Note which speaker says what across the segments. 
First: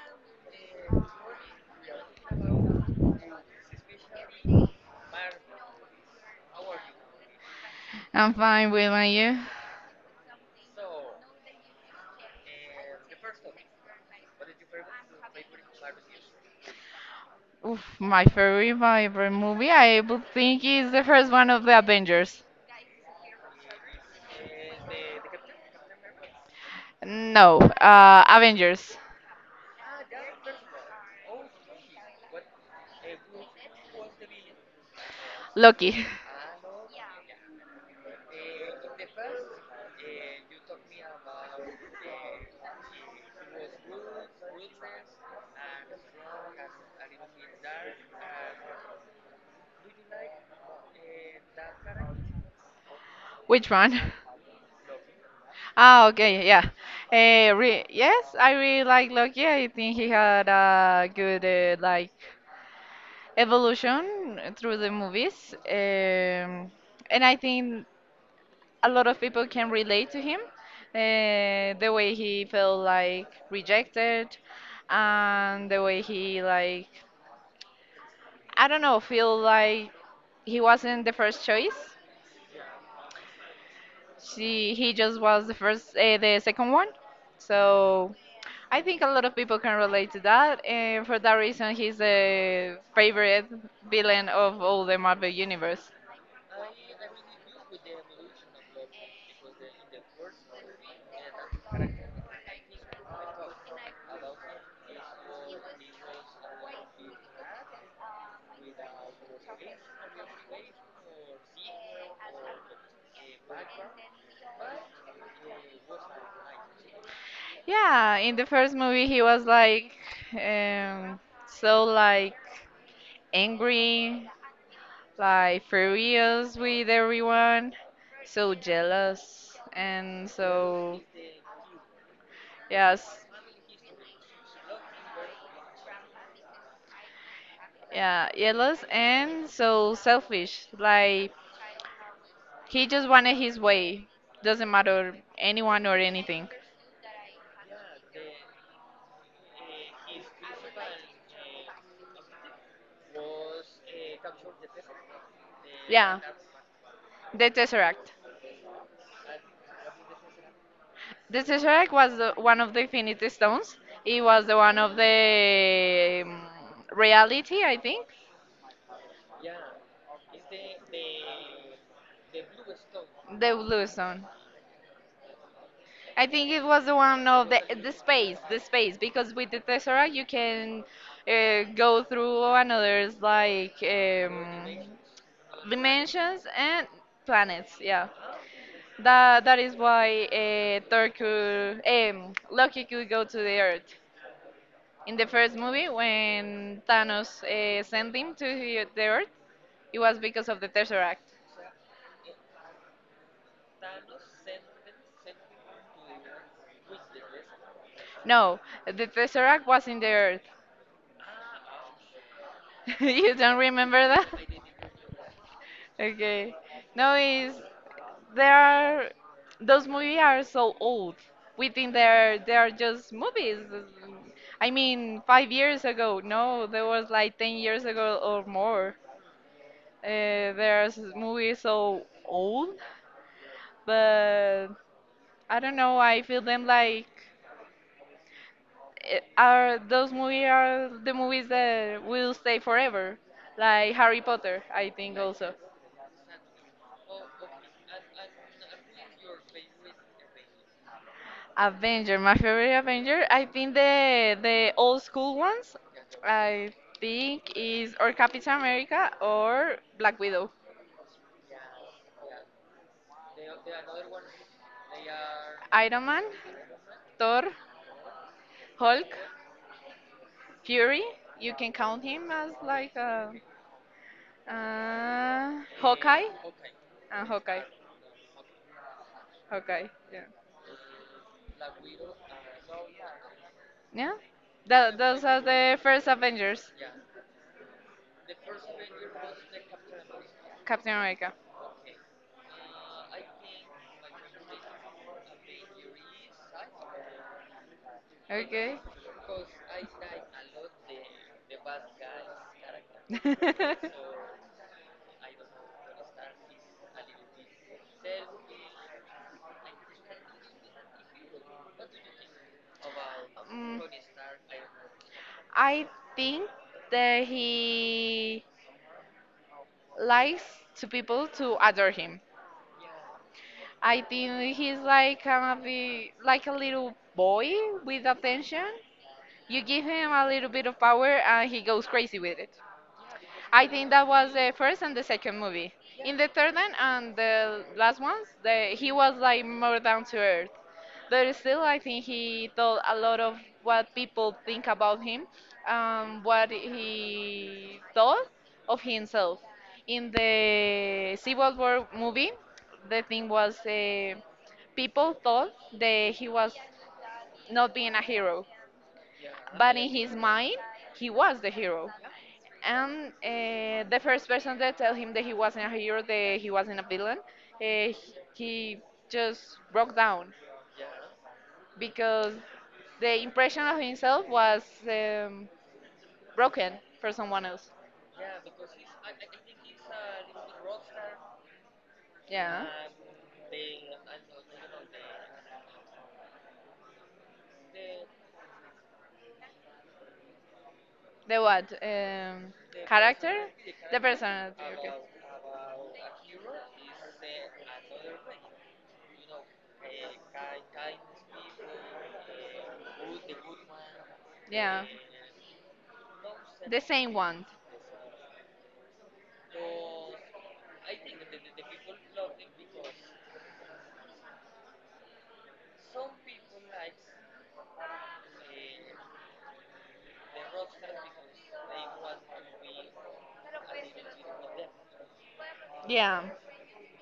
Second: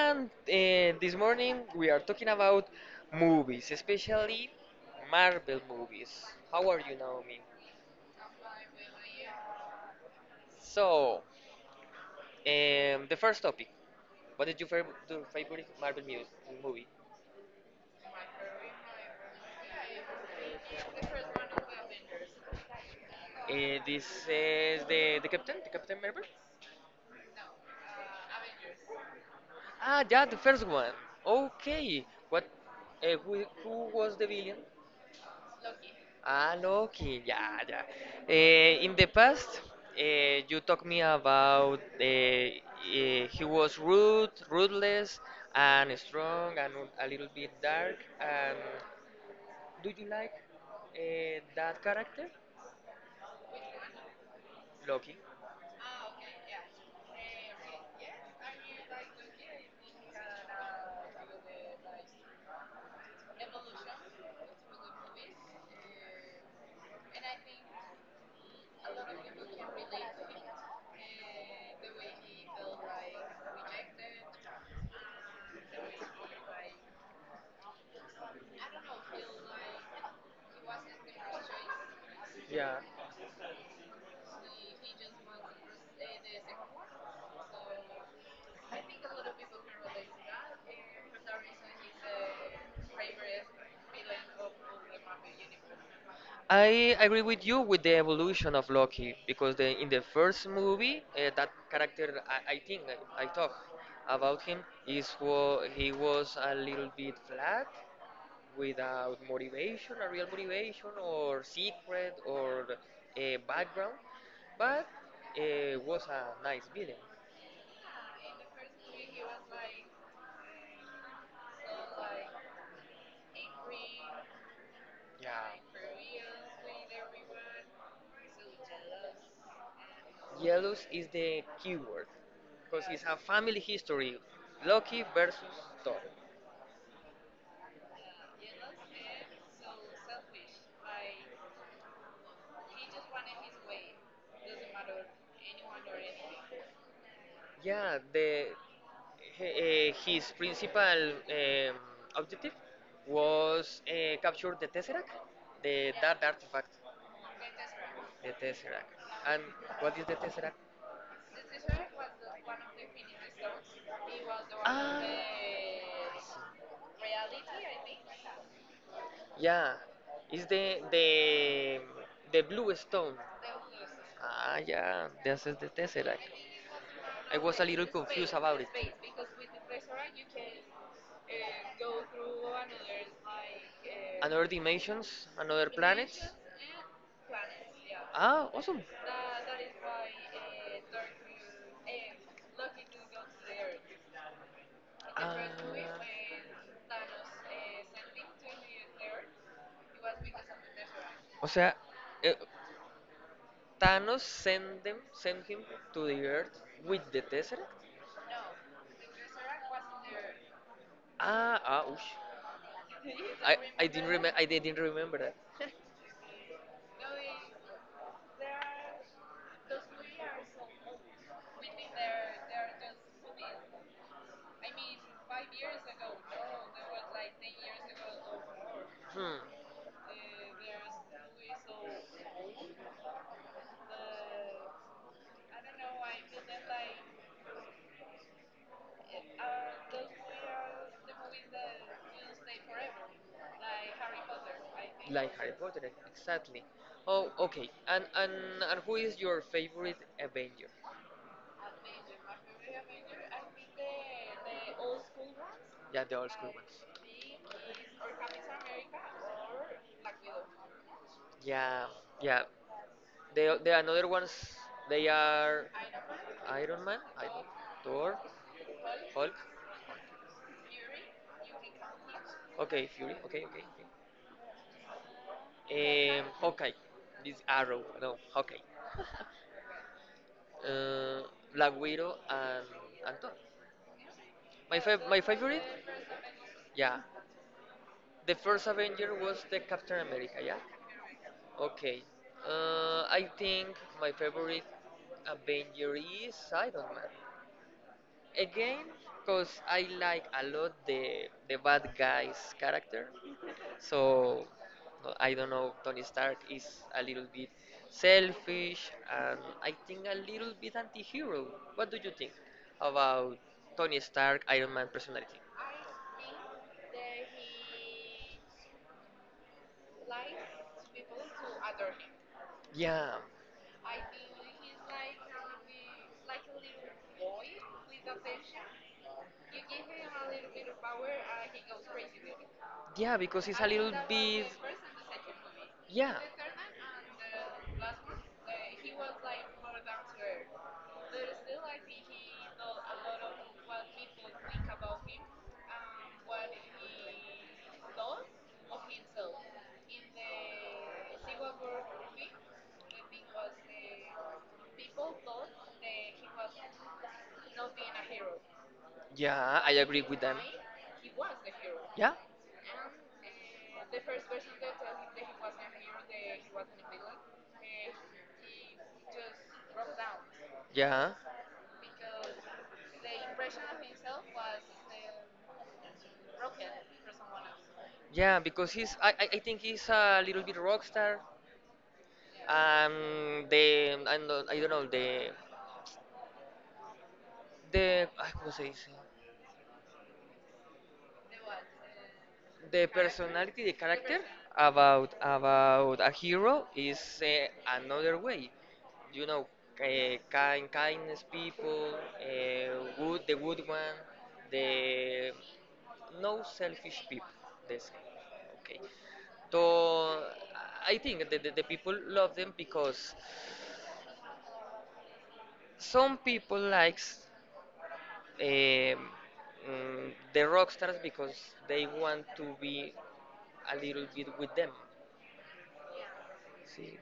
Speaker 1: and this morning we are talking about movies, especially Marvel movies. How are you, Naomi?
Speaker 2: I'm fine, Will, and you?
Speaker 1: So, the first topic, what is your favorite, favorite Marvel movie?
Speaker 2: Oof, my favorite movie, I would think, is the first one of the Avengers.
Speaker 1: This is the Captain Marvel?
Speaker 2: No, Avengers.
Speaker 1: Ah, yeah, the first one. Okay. What? Who was the villain?
Speaker 2: Loki.
Speaker 1: Ah, Loki, yeah, yeah. In the past, you talked me about he was rude, ruthless, and strong, and a little bit dark. And do you like that character,
Speaker 2: Which one?
Speaker 1: Loki?
Speaker 2: Ah, okay, yeah. Re yes, I really like Loki. I think he had a good like evolution through the movies, and I think a lot of people can relate to him. The way he felt like rejected, and the way he like I don't know, feel like he wasn't the first choice.
Speaker 1: Yeah.
Speaker 2: She he just was the first, the second one. So I think a lot of people can relate to that, and for that reason, he's the favorite villain of all the Marvel universe.
Speaker 1: I agree with you with the evolution of Loki because in the first movie, that character, I think I talk about him, is wa he was a little bit flat without motivation, a real motivation, or secret, or a background, but was a nice villain.
Speaker 2: Yeah, in the first movie, he was like um, so like angry, like furious with everyone, so jealous, and
Speaker 1: Jealous
Speaker 2: so,
Speaker 1: is the keyword because it's a
Speaker 2: yes,
Speaker 1: family history. Loki versus Thor.
Speaker 2: yeah, jealous and so selfish. Like, he just wanted his way, doesn't matter anyone or anything.
Speaker 1: Yeah, the his principal um, objective was capture the Tesseract, the
Speaker 2: Yeah,
Speaker 1: that artifact,
Speaker 2: the Tesseract.
Speaker 1: the Tesseract. And what is the Tesseract?
Speaker 2: The Tesseract was one of the Infinity Stones. It was the one of
Speaker 1: Ah,
Speaker 2: the reality, I think.
Speaker 1: yeah. It's the blue stone.
Speaker 2: The Blue Stone.
Speaker 1: Ah, yeah. This is the
Speaker 2: I
Speaker 1: tesseract.
Speaker 2: think it was the one
Speaker 1: I
Speaker 2: of
Speaker 1: was
Speaker 2: the
Speaker 1: a little
Speaker 2: the
Speaker 1: confused
Speaker 2: space, the
Speaker 1: about it.
Speaker 2: space, because with the Tesseract you can go through another's like
Speaker 1: Another dimensions, another planets.
Speaker 2: dimensions and planets. Yeah,
Speaker 1: Ah, awesome.
Speaker 2: that is why Loki could go to the Earth. In the first movie,
Speaker 1: Ah.
Speaker 2: when Thanos sent him to the Earth, it was because of the Tesseract.
Speaker 1: O sea, eh, Thanos send him to the Earth with the Tesseract. No.
Speaker 2: No, the Tesseract was in the Earth.
Speaker 1: Ah, ah, ush.
Speaker 2: You don't
Speaker 1: I
Speaker 2: remember
Speaker 1: didn't
Speaker 2: that?
Speaker 1: remember. I didn't remember that.
Speaker 2: Okay. No, it's There
Speaker 1: Because
Speaker 2: are those
Speaker 1: we
Speaker 2: movies
Speaker 1: are
Speaker 2: are
Speaker 1: so
Speaker 2: so
Speaker 1: old.
Speaker 2: old.
Speaker 1: We
Speaker 2: We
Speaker 1: mean
Speaker 2: think they're
Speaker 1: they're
Speaker 2: they're
Speaker 1: just
Speaker 2: just
Speaker 1: movies.
Speaker 2: movies.
Speaker 1: I
Speaker 2: I
Speaker 1: mean,
Speaker 2: mean,
Speaker 1: five
Speaker 2: five
Speaker 1: years
Speaker 2: years
Speaker 1: ago,
Speaker 2: ago.
Speaker 1: no,
Speaker 2: No,
Speaker 1: that
Speaker 2: there
Speaker 1: was
Speaker 2: was
Speaker 1: like
Speaker 2: like
Speaker 1: ten
Speaker 2: ten
Speaker 1: years
Speaker 2: years
Speaker 1: ago
Speaker 2: ago
Speaker 1: or
Speaker 2: or
Speaker 1: more.
Speaker 2: more.
Speaker 1: Hmm. They're
Speaker 2: There's movies
Speaker 1: movies so
Speaker 2: so
Speaker 1: old.
Speaker 2: old,
Speaker 1: The
Speaker 2: but
Speaker 1: I
Speaker 2: I don't
Speaker 1: don't know.
Speaker 2: know.
Speaker 1: I
Speaker 2: I feel
Speaker 1: feel that
Speaker 2: them
Speaker 1: like
Speaker 2: like eh,
Speaker 1: it, uh,
Speaker 2: are
Speaker 1: those
Speaker 2: those
Speaker 1: movies
Speaker 2: movies are
Speaker 1: are
Speaker 2: the
Speaker 1: the movies
Speaker 2: movies
Speaker 1: that
Speaker 2: that will
Speaker 1: will stay
Speaker 2: stay
Speaker 1: forever,
Speaker 2: forever,
Speaker 1: like
Speaker 2: like Harry
Speaker 1: Harry Potter.
Speaker 2: Potter.
Speaker 1: I
Speaker 2: I
Speaker 1: think.
Speaker 2: think
Speaker 1: Like
Speaker 2: also.
Speaker 1: Harry Potter, exactly. Oh, okay. And who is your favorite Avenger?
Speaker 2: Avenger, my favorite Avenger. I think the old school ones
Speaker 1: Yeah, the old school
Speaker 2: I
Speaker 1: ones.
Speaker 2: think is or Captain America or Black Widow.
Speaker 1: Yeah, yeah. The another ones they are
Speaker 2: Iron Man,
Speaker 1: Iron Man, Iron
Speaker 2: Thor,
Speaker 1: Thor,
Speaker 2: Hulk,
Speaker 1: Hulk.
Speaker 2: Fury. You can count him as
Speaker 1: Okay,
Speaker 2: like
Speaker 1: Fury. Okay, okay, okay.
Speaker 2: Hawkeye.
Speaker 1: Hawkeye. This
Speaker 2: Hawkeye.
Speaker 1: Arrow. No, Hawkeye.
Speaker 2: Hawkeye. Yeah.
Speaker 1: Uh, Black Widow and Thor.
Speaker 2: Yeah.
Speaker 1: My
Speaker 2: Those are
Speaker 1: favorite.
Speaker 2: the first Avengers.
Speaker 1: Yeah, the first Avenger was the Captain America. Yeah.
Speaker 2: Captain America.
Speaker 1: Okay. I think my favorite Avenger is Iron Man.
Speaker 2: Okay.
Speaker 1: Again, because I like a lot the bad guy's character. So no, I don't know. Tony Stark is a little bit selfish and I think a little bit anti-hero. What do you think about
Speaker 2: Mm,
Speaker 1: Tony Stark, Iron Man personality?
Speaker 2: I think that he likes to people to adore him.
Speaker 1: Yeah.
Speaker 2: I think he's like kind of like a little boy with attention. You give him a little bit of power and he goes crazy with it.
Speaker 1: Yeah, because it's a
Speaker 2: I think
Speaker 1: little
Speaker 2: that was
Speaker 1: bit.
Speaker 2: the first and the second movie.
Speaker 1: Yeah.
Speaker 2: In the third one and the last ones,
Speaker 1: uh,
Speaker 2: he
Speaker 1: he was
Speaker 2: was
Speaker 1: like
Speaker 2: like
Speaker 1: more
Speaker 2: more
Speaker 1: down
Speaker 2: down to
Speaker 1: to.
Speaker 2: earth.
Speaker 1: But
Speaker 2: But still,
Speaker 1: still, I
Speaker 2: I think
Speaker 1: think he
Speaker 2: he
Speaker 1: thought
Speaker 2: told
Speaker 1: a
Speaker 2: a
Speaker 1: lot
Speaker 2: lot
Speaker 1: of
Speaker 2: of
Speaker 1: what
Speaker 2: what
Speaker 1: people
Speaker 2: people
Speaker 1: think
Speaker 2: think about
Speaker 1: about him,
Speaker 2: him,
Speaker 1: what
Speaker 2: what
Speaker 1: he
Speaker 2: he
Speaker 1: thought
Speaker 2: thought
Speaker 1: of
Speaker 2: of
Speaker 1: himself.
Speaker 2: himself.
Speaker 1: In
Speaker 2: In the
Speaker 1: the Civil
Speaker 2: Civil
Speaker 1: War
Speaker 2: War
Speaker 1: movie,
Speaker 2: movie, the thing
Speaker 1: because
Speaker 2: was people
Speaker 1: people thought
Speaker 2: thought that
Speaker 1: he
Speaker 2: he
Speaker 1: was
Speaker 2: was not
Speaker 1: not
Speaker 2: being
Speaker 1: being
Speaker 2: a
Speaker 1: a hero.
Speaker 2: hero,
Speaker 1: Yeah, I
Speaker 2: but in
Speaker 1: agree
Speaker 2: his
Speaker 1: with them.
Speaker 2: mind, he
Speaker 1: He was
Speaker 2: was the
Speaker 1: the hero.
Speaker 2: hero.
Speaker 1: Yeah.
Speaker 2: And
Speaker 1: And the
Speaker 2: the
Speaker 1: first
Speaker 2: first
Speaker 1: person
Speaker 2: person
Speaker 1: that
Speaker 2: that tell
Speaker 1: told him
Speaker 2: him that
Speaker 1: that
Speaker 2: he
Speaker 1: he wasn't
Speaker 2: wasn't
Speaker 1: a
Speaker 2: a
Speaker 1: hero,
Speaker 2: hero, that
Speaker 1: that
Speaker 2: he
Speaker 1: he wasn't
Speaker 2: wasn't a
Speaker 1: a
Speaker 2: villain,
Speaker 1: villain,
Speaker 2: uh, he just broke down
Speaker 1: yeah.
Speaker 2: because the impression of himself was um, broken for someone else.
Speaker 1: Yeah, because he's I think he's a little bit rock star.
Speaker 2: Yeah.
Speaker 1: The I don't know the I. ¿cómo se dice?
Speaker 2: The what?
Speaker 1: The
Speaker 2: Character?
Speaker 1: personality, the
Speaker 2: The
Speaker 1: character
Speaker 2: person.
Speaker 1: about a hero is another way. You know, kind kindness people, uh, good the good one,
Speaker 2: Yeah.
Speaker 1: the no
Speaker 2: The
Speaker 1: selfish
Speaker 2: same
Speaker 1: people.
Speaker 2: one.
Speaker 1: This okay. So I think that the people love them because some people likes the rock stars because they want to be a little bit with them.
Speaker 2: Yeah.
Speaker 1: See,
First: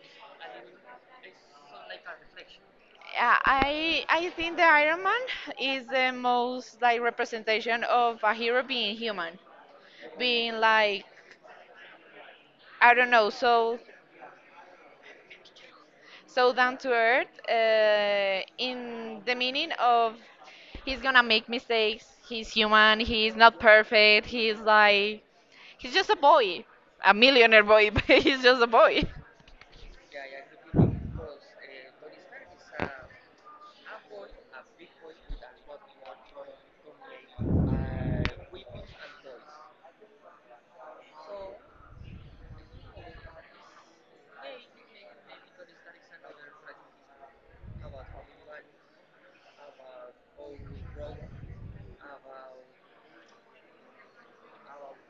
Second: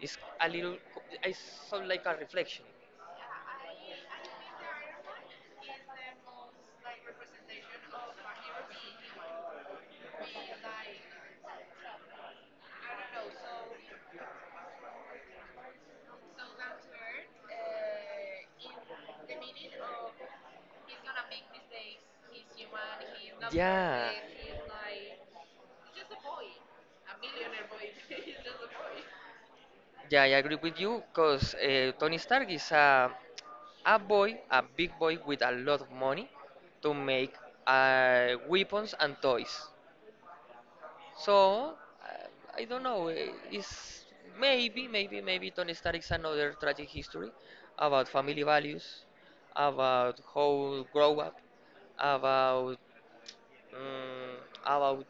Speaker 1: it's a little, it's sort of like a reflection.
Speaker 2: Yeah, I think the Iron Man is the most like representation of a hero being human, being like I don't know, so down to earth in the meaning of he's gonna make mistakes. He's human. He's not
Speaker 1: Yeah.
Speaker 2: perfect. He's like he's just a boy, a millionaire boy but he's just a boy.
Speaker 1: Yeah, I agree with you because Tony Stark is a boy, a big boy with a lot of money to make weapons and toys. So, I don't know, it's maybe Tony Stark is another tragic history about family values, about how grow up, about mm about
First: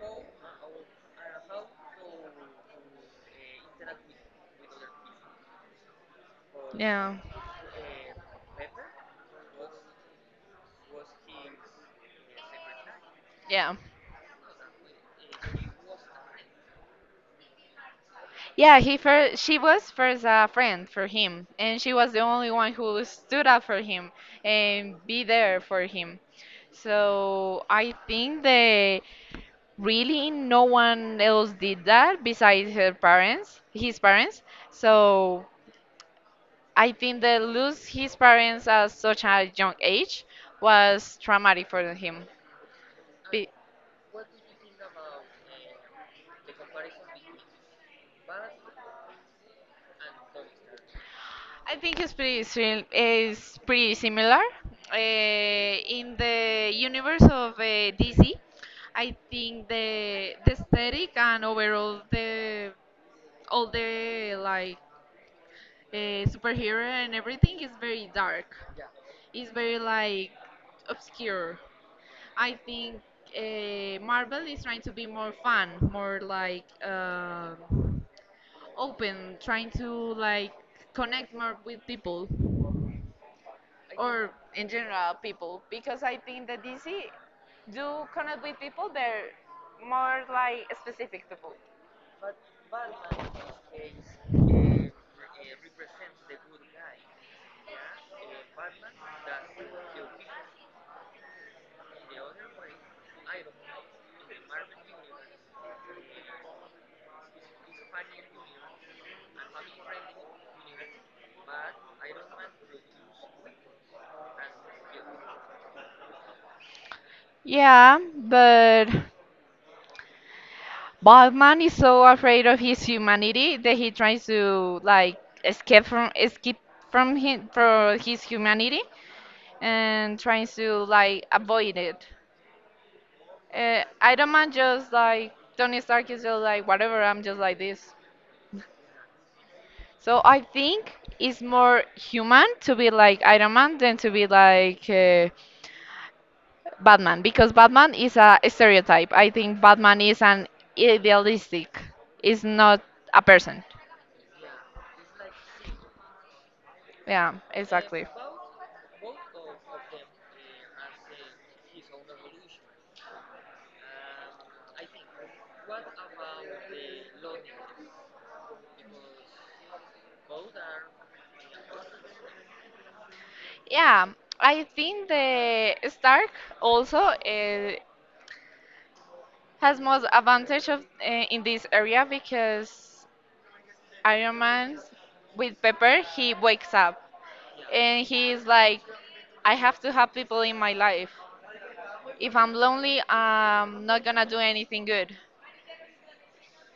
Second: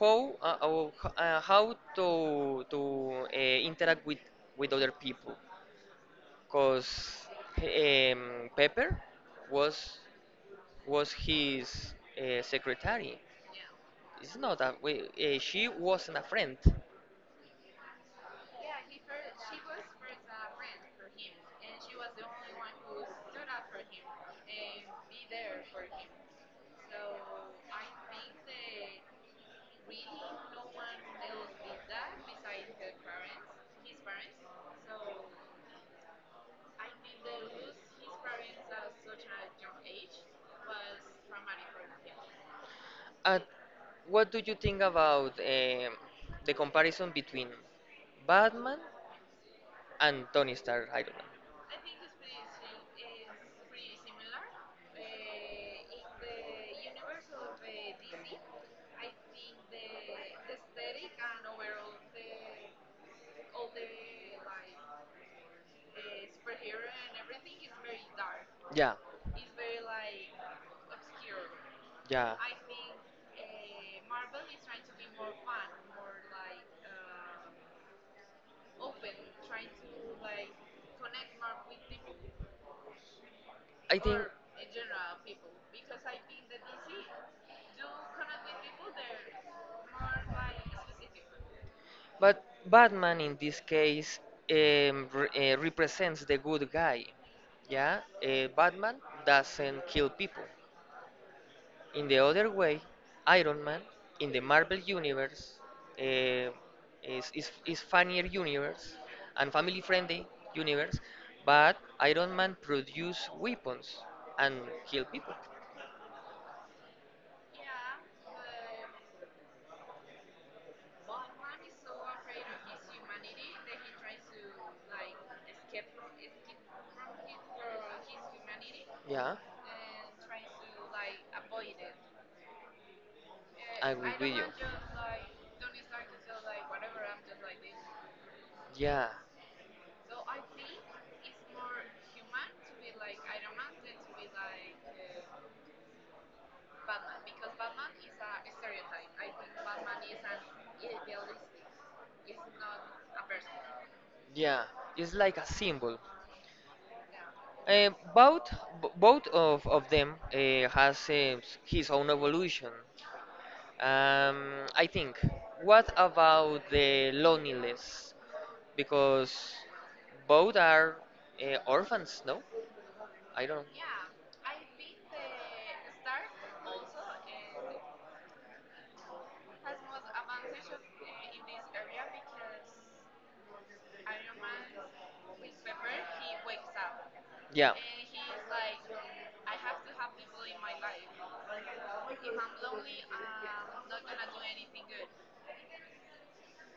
Speaker 1: how uh, how to interact with other people
Speaker 2: Yeah.
Speaker 1: because Pepper was was his secretary.
Speaker 2: Yeah,
Speaker 1: It's not that way. She wasn't a friend.
Speaker 2: yeah, he first she was first a friend for him, and she was the only one who stood up for him and be there for him. So I think the really no one else did that besides her parents his parents. So I think that lose his parents at such a young age was traumatic for him.
Speaker 1: Uh,
Speaker 2: Be-
Speaker 1: what do you think about the comparison between Batman and Tony Stark. I don't know.
Speaker 2: I think is pretty similar in the universe of DC. I think the aesthetic and overall the all the like superhero and everything is very dark,
Speaker 1: Yeah,
Speaker 2: is very like obscure.
Speaker 1: yeah,
Speaker 2: I think Marvel is trying to be more fun, more like open, trying to like connect more with people
Speaker 1: I think.
Speaker 2: or in general people because I think that DC do connect with people, they're more like specific people.
Speaker 1: But Batman in this case represents the good guy. Yeah, Batman doesn't kill people. In the other way, Iron Man in the Marvel universe eh, is funnier universe and family friendly universe, but Iron Man produce weapons and kill people.
Speaker 2: Yeah, but Batman is so afraid of his humanity that he tries to like escape from him for his humanity
Speaker 1: Yeah,
Speaker 2: and tries to like avoid it.
Speaker 1: I agree
Speaker 2: Iron
Speaker 1: with you.
Speaker 2: Man just like Tony Stark is just like whatever. I'm just like this.
Speaker 1: Yeah,
Speaker 2: So I think it's more human to be like Iron Man than to be like Batman because Batman is a stereotype. I think Batman is an idealistic. Is not a person.
Speaker 1: yeah, it's like a symbol.
Speaker 2: Yeah, exactly.
Speaker 1: Both both of them has his own evolution. I think. What about the loneliness? Because both are orphans, no? I don't.
Speaker 2: Yeah, I think the Stark also has most advantage of in this area because Iron Man with Pepper he wakes up
Speaker 1: Yeah.
Speaker 2: and he is like, I have to have people in my life. If I'm lonely, I'm not gonna do anything good.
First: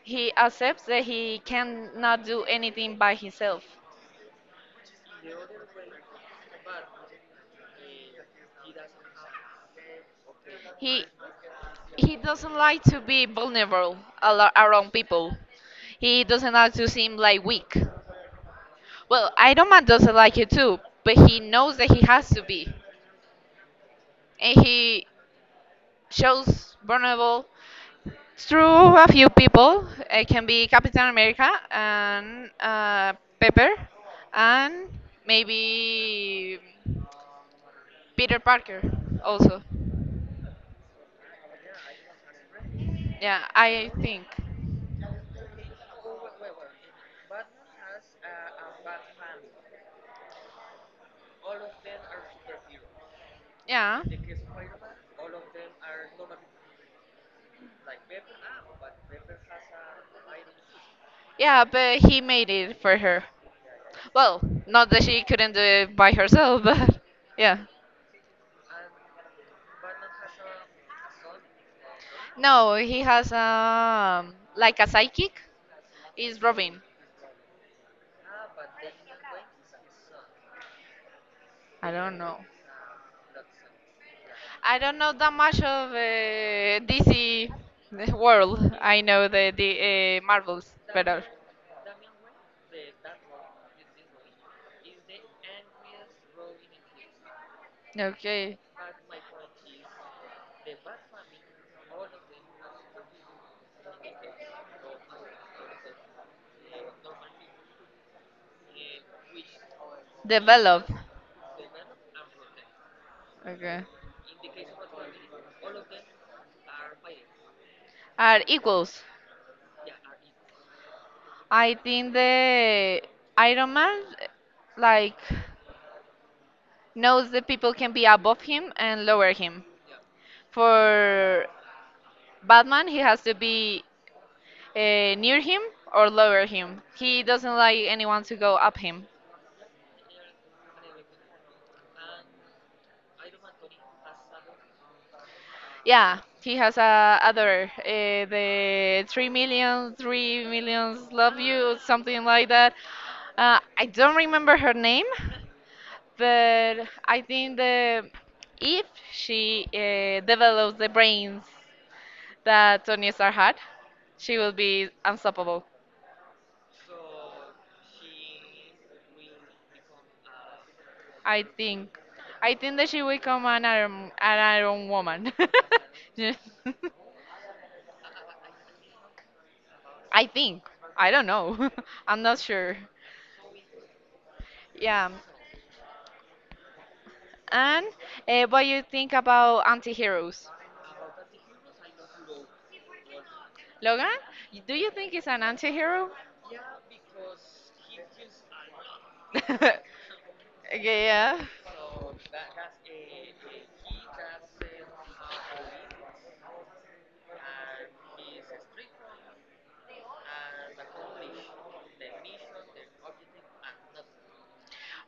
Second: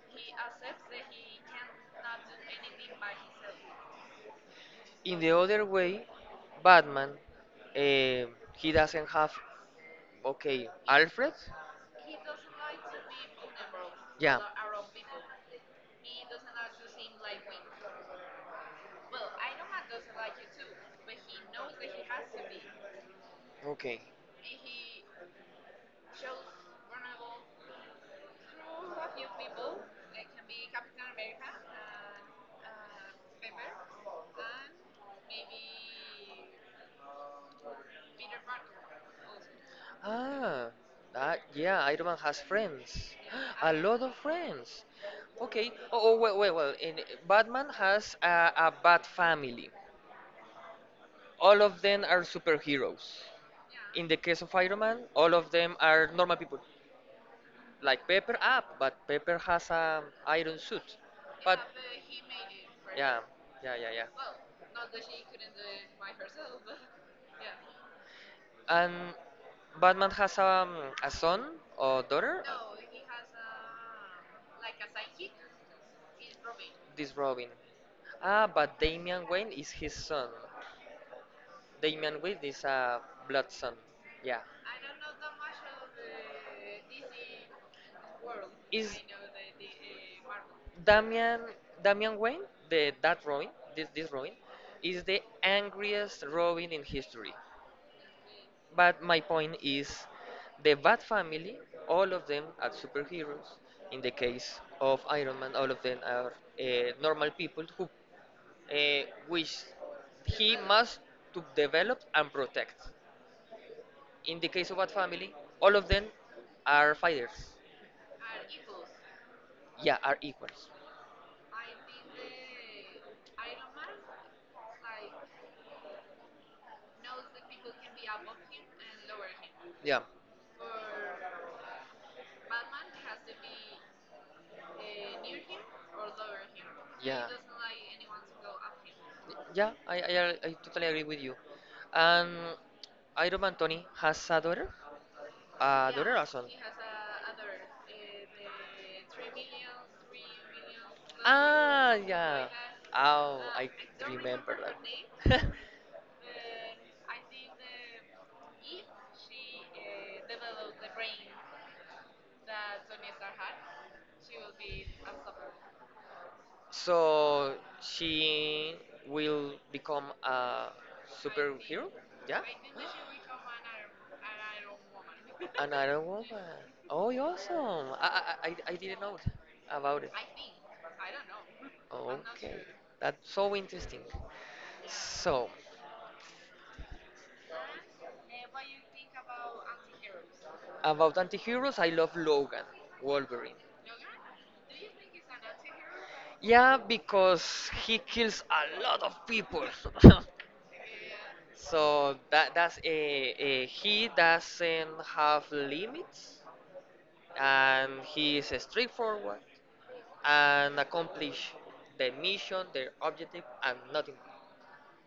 Speaker 2: He accepts that he cannot do anything by himself.
Speaker 1: In the other way, Batman, eh, he doesn't have, okay,
Speaker 2: He
Speaker 1: Alfred?
Speaker 2: Doesn't like to be vulnerable
Speaker 1: Yeah,
Speaker 2: around people. He doesn't like to seem like weak. Well, Iron Man doesn't like it too, but he knows that he has to be.
Speaker 1: okay.
Speaker 2: And he shows vulnerable through a few people. It can be Captain America and Pepper and maybe Peter Parker also.
Speaker 1: Ah, that, yeah, Iron Man has friends.
Speaker 2: Yeah,
Speaker 1: A
Speaker 2: I
Speaker 1: lot of
Speaker 2: think.
Speaker 1: friends. Okay. Oh, oh well, well, well. In, Batman has a bat family. All of them are superheroes.
Speaker 2: Yeah.
Speaker 1: In the case of Iron Man, all of them are normal people. Like Pepper, ah, but Pepper has an iron suit. But,
Speaker 2: Yeah, but he made it for
Speaker 1: yeah,
Speaker 2: her.
Speaker 1: yeah, yeah, yeah.
Speaker 2: Well, not that she couldn't do it by herself, but yeah.
Speaker 1: And Batman has a son or daughter?
Speaker 2: No, he has like a psychic. Is Robin?
Speaker 1: This Robin. Ah, but Damian Wayne is his son.
Speaker 2: I don't
Speaker 1: Damian
Speaker 2: know.
Speaker 1: Wayne is a blood son. Yeah.
Speaker 2: I don't know that much of DC world.
Speaker 1: Is
Speaker 2: I know the Marvels better.
Speaker 1: Damian Damian Wayne the that Robin? This Robin is the angriest Robin in history.
Speaker 2: Okay.
Speaker 1: But my point is the Bat family, all of them are superheroes. In the case of Iron Man, all of them are normal people who which he
Speaker 2: Develop.
Speaker 1: must to develop and protect.
Speaker 2: Okay.
Speaker 1: In the case of Bat family, all of them are fighters.
Speaker 2: Are equals.
Speaker 1: Yeah, are equals.
Speaker 2: I think the Iron Man like knows that people can be above him and lower him.
Speaker 1: Yeah.
Speaker 2: For Batman, he has to be near him or lower him. He
Speaker 1: Yeah.
Speaker 2: doesn't like anyone to go up him.
Speaker 1: Yeah, I totally agree with you. And Iron Man Tony has a daughter? A daughter
Speaker 2: Yeah,
Speaker 1: or son?
Speaker 2: he has a other the 3 million, 3 millions love you,
Speaker 1: Ah,
Speaker 2: something
Speaker 1: yeah.
Speaker 2: like that.
Speaker 1: Oh, I
Speaker 2: I don't remember
Speaker 1: remember.
Speaker 2: her name, but I think the if she develops the brains that Tony Stark had, she will be unstoppable.
Speaker 1: So she will become a
Speaker 2: I
Speaker 1: superhero?
Speaker 2: think.
Speaker 1: Yeah?
Speaker 2: I think that she will become an Iron Woman.
Speaker 1: Another
Speaker 2: Yes.
Speaker 1: woman. Oh, you're awesome. I didn't know about it.
Speaker 2: I think. I don't know. I'm not
Speaker 1: Okay.
Speaker 2: sure.
Speaker 1: That's so interesting.
Speaker 2: Yeah.
Speaker 1: So,
Speaker 2: And what you think about anti-heroes?
Speaker 1: about anti-heroes, I love Logan, Wolverine.
Speaker 2: Logan, do you think he's an anti-hero?
Speaker 1: Yeah, because he kills a lot of people.
Speaker 2: Okay, yeah.
Speaker 1: so that that's a he doesn't have limits and he is straightforward, and accomplish their mission, their objective, and nothing more.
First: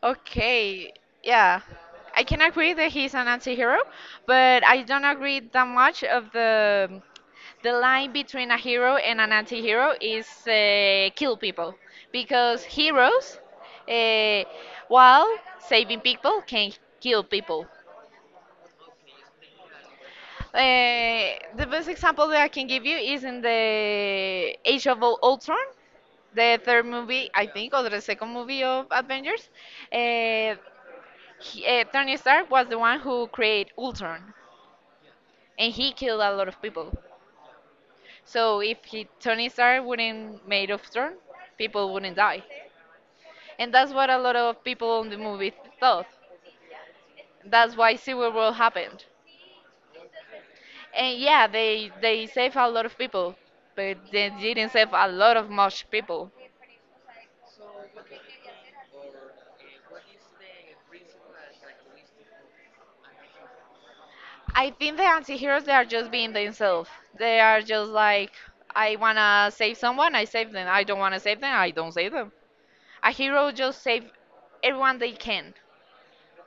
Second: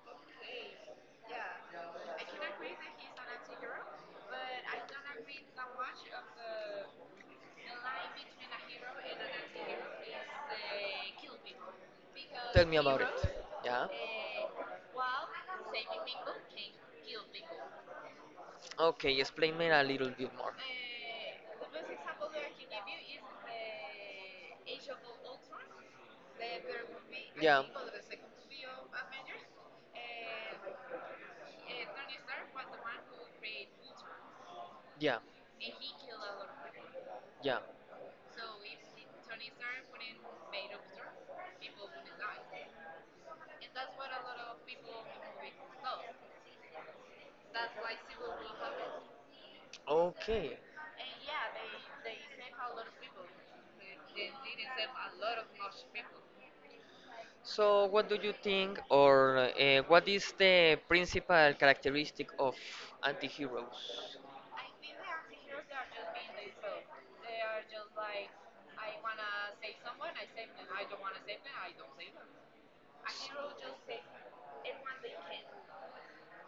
Speaker 2: Okay, yeah. I can agree that he's an anti-hero, but I don't agree that much of the line between a hero and an anti-hero is kill people because
Speaker 1: Tell me about it.
Speaker 2: heroes
Speaker 1: Yeah.
Speaker 2: uh, while saving people can kill people.
Speaker 1: Okay, explain me a little bit more.
Speaker 2: The best example that I can give you is in the Age of Ultron, the third movie, I
Speaker 1: Yeah.
Speaker 2: think, or the second movie of Avengers. Uh, Tony Stark was the one who created Ultron,
Speaker 1: Yeah.
Speaker 2: and he killed a lot of people.
Speaker 1: Yeah.
Speaker 2: So if Tony Stark wouldn't made Ultron, people wouldn't die, and that's what a lot of people in the movie thought. That's why Civil War happened.
Speaker 1: Okay.
Speaker 2: And yeah, they saved a lot of people, but they didn't save a lot of much people.
Speaker 1: So, what do you think, or what is the principal characteristic of anti-heroes?
Speaker 2: I think the anti-heroes they are just being themselves. They are just like I wanna save someone, I save them. I don't wanna save them, I don't save them. A hero just save everyone they can.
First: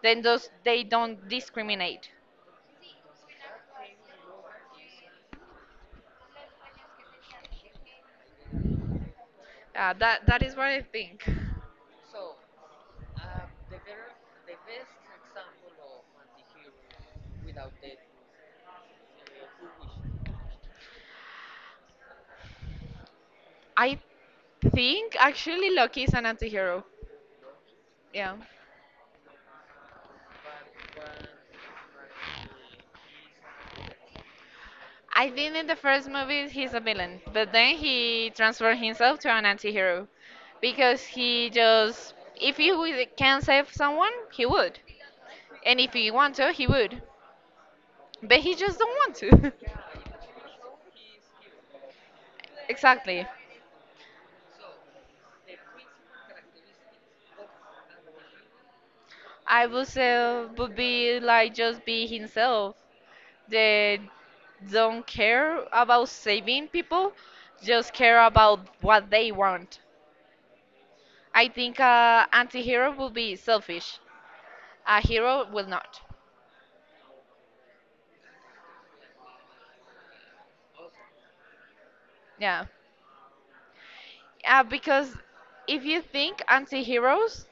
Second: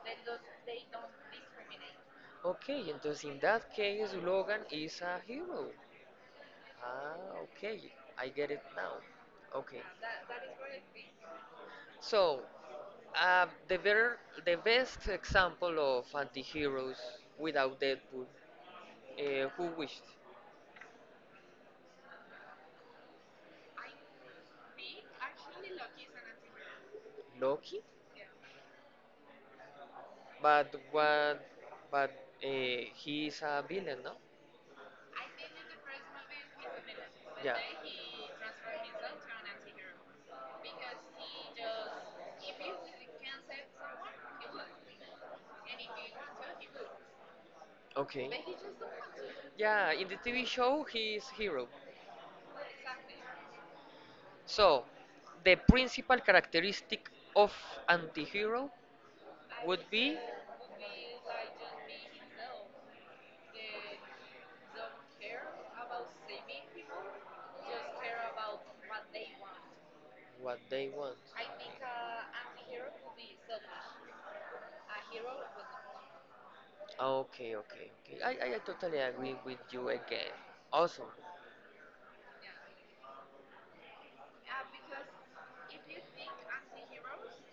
Speaker 2: Then those they don't discriminate.
Speaker 1: Okay, and in that case, Logan is a hero. Ah, okay, I get it now. Okay.
Speaker 2: Yeah, that is what I think.
Speaker 1: So, uh, the better, the best example of anti-heroes without Deadpool, who wished
Speaker 2: I think actually Loki is an anti-hero.
Speaker 1: Loki,
Speaker 2: Yeah.
Speaker 1: but what, but uh, he is a villain, no?
Speaker 2: I think in the first movie he's a villain, but
Speaker 1: Yeah.
Speaker 2: then he transformed himself to an anti-hero because he just if he wi- can save someone, he would. And if he want to, he would.
Speaker 1: Okay.
Speaker 2: But he just don't want to.
Speaker 1: Yeah, in the TV show, he is hero.
Speaker 2: Exactly.
Speaker 1: So, the principal characteristic of antihero
Speaker 2: I would
Speaker 1: would be
Speaker 2: say would be like just be himself. They don't care about saving people, just care about what they want.
Speaker 1: what they want.
Speaker 2: I think a anti-hero will be selfish. A hero will not.
Speaker 1: Okay, okay, okay. I totally agree with you again. Awesome.
Speaker 2: Yeah. Because if you think anti-heroes,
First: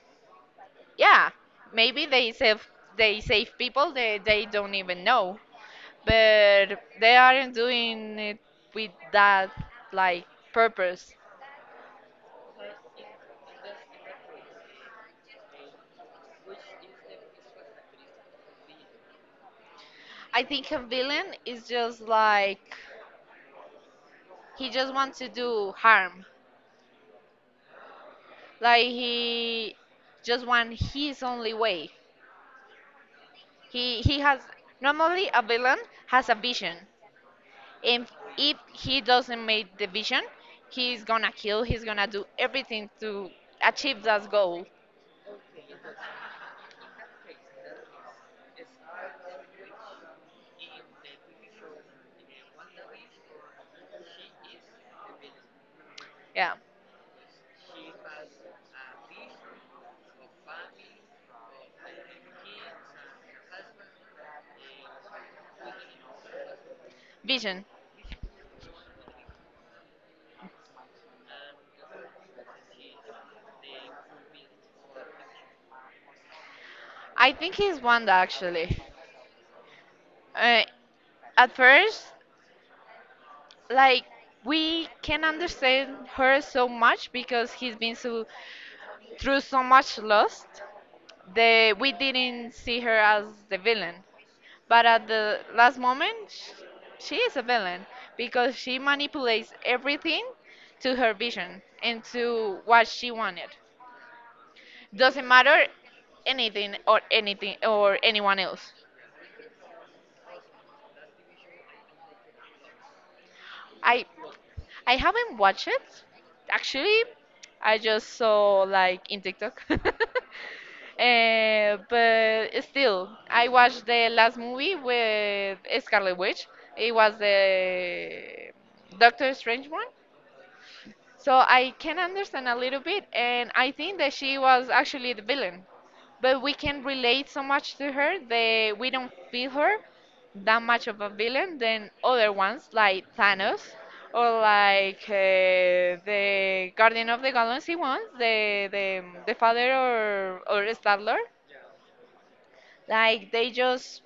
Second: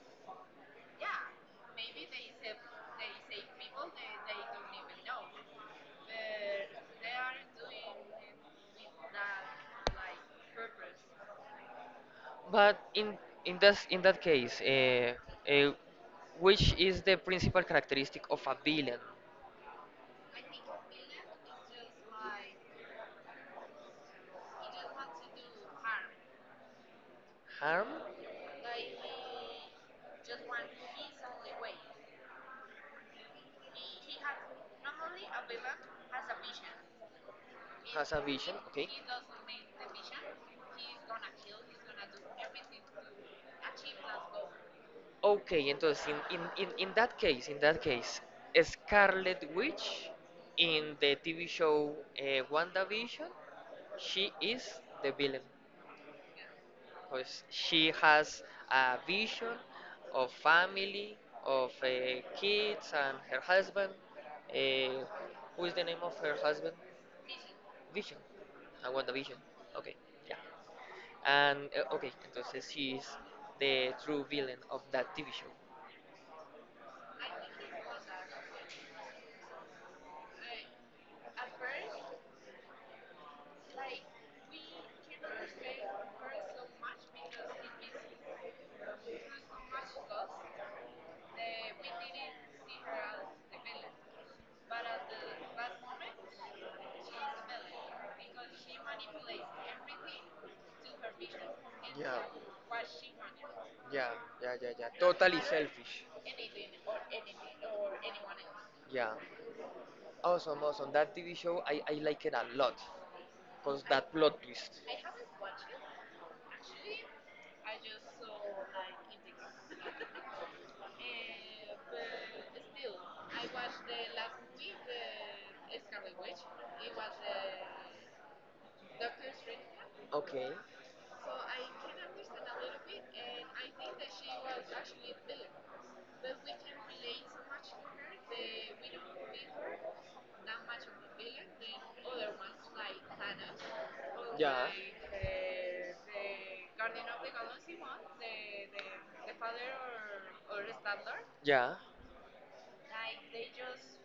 Speaker 2: yeah, maybe they save people they don't even know. But they aren't doing it with that like purpose.
Speaker 1: But in this in that case, uh, which is the principal characteristic of a villain?
Speaker 2: I think a villain is just like he
Speaker 1: He just
Speaker 2: just
Speaker 1: want
Speaker 2: wants to
Speaker 1: to do
Speaker 2: do
Speaker 1: harm.
Speaker 2: harm.
Speaker 1: Harm? Like he
Speaker 2: Like he
Speaker 1: just
Speaker 2: just
Speaker 1: want
Speaker 2: want
Speaker 1: his
Speaker 2: his
Speaker 1: only
Speaker 2: only
Speaker 1: way.
Speaker 2: way. he
Speaker 1: He
Speaker 2: he
Speaker 1: has,
Speaker 2: has, normally a villain has
Speaker 1: no, a
Speaker 2: a
Speaker 1: vision.
Speaker 2: vision,
Speaker 1: If
Speaker 2: and
Speaker 1: Has a vision?
Speaker 2: if
Speaker 1: Okay. He
Speaker 2: he
Speaker 1: takes the
Speaker 2: doesn't make the
Speaker 1: vision,
Speaker 2: vision,
Speaker 1: he's
Speaker 2: he's gonna
Speaker 1: gonna
Speaker 2: kill, he's gonna
Speaker 1: do
Speaker 2: do
Speaker 1: everything.
Speaker 2: everything to achieve that goal.
Speaker 1: Okay, entonces, in that case, Scarlet Witch in the TV show WandaVision, she is the villain.
Speaker 2: Yeah.
Speaker 1: Because she has a vision of family, of kids, and her husband. Uh, who is the name of her husband?
Speaker 2: Vision.
Speaker 1: Vision. I want the vision. Okay, yeah. And okay, entonces she is the true villain of that TV show.
Speaker 2: I think he's Wanda actually. uh, at first like we can understand her so much because he's been so through so much loss the We didn't see her as the villain, but at the last moment, she is a villain because she manipulates everything to her vision and
Speaker 1: Yeah,
Speaker 2: to what she wanted.
Speaker 1: yeah, yeah.
Speaker 2: Doesn't
Speaker 1: Totally
Speaker 2: matter
Speaker 1: selfish.
Speaker 2: anything or anyone else.
Speaker 1: Yeah. Awesome, awesome. That TV show, I like it a lot. Because
Speaker 2: i
Speaker 1: that plot twist.
Speaker 2: i haven't watched it actually. I just saw like in TikTok. But still, I watched the last movie with Scarlet Witch. It was the Doctor Strange one.
Speaker 1: Okay.
Speaker 2: So I can understand a little bit, and I think that she was actually the villain. But we can relate so much to her that we don't feel her that much of a villain than other ones like Thanos or
Speaker 1: Yeah.
Speaker 2: like the Guardian of the Galaxy ones, the father or Star Lord. Like they just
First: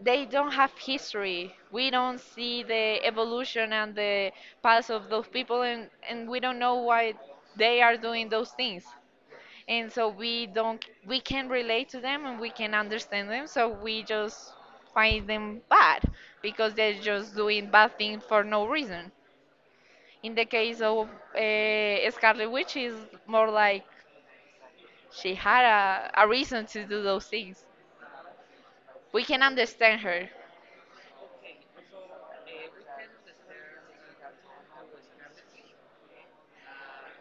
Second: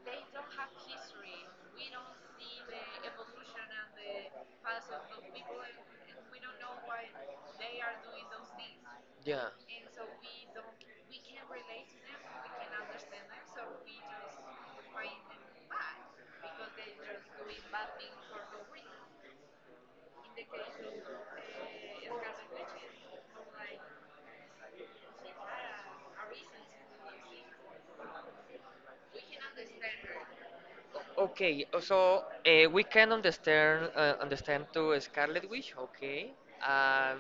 Speaker 2: they don't have history. We don't see the evolution and the past of those people, and we don't know why they are doing those things.
Speaker 1: Yeah. Yeah.
Speaker 2: And so we don't, we can relate to them and we can understand them. So we just find them bad because they're just doing bad things for no reason. In the case of Scarlet Witch, is more like she had a reason to do those things. We can
Speaker 1: Thank
Speaker 2: understand her.
Speaker 1: you. Okay, we can understand understand to Scarlet Witch, okay. Um,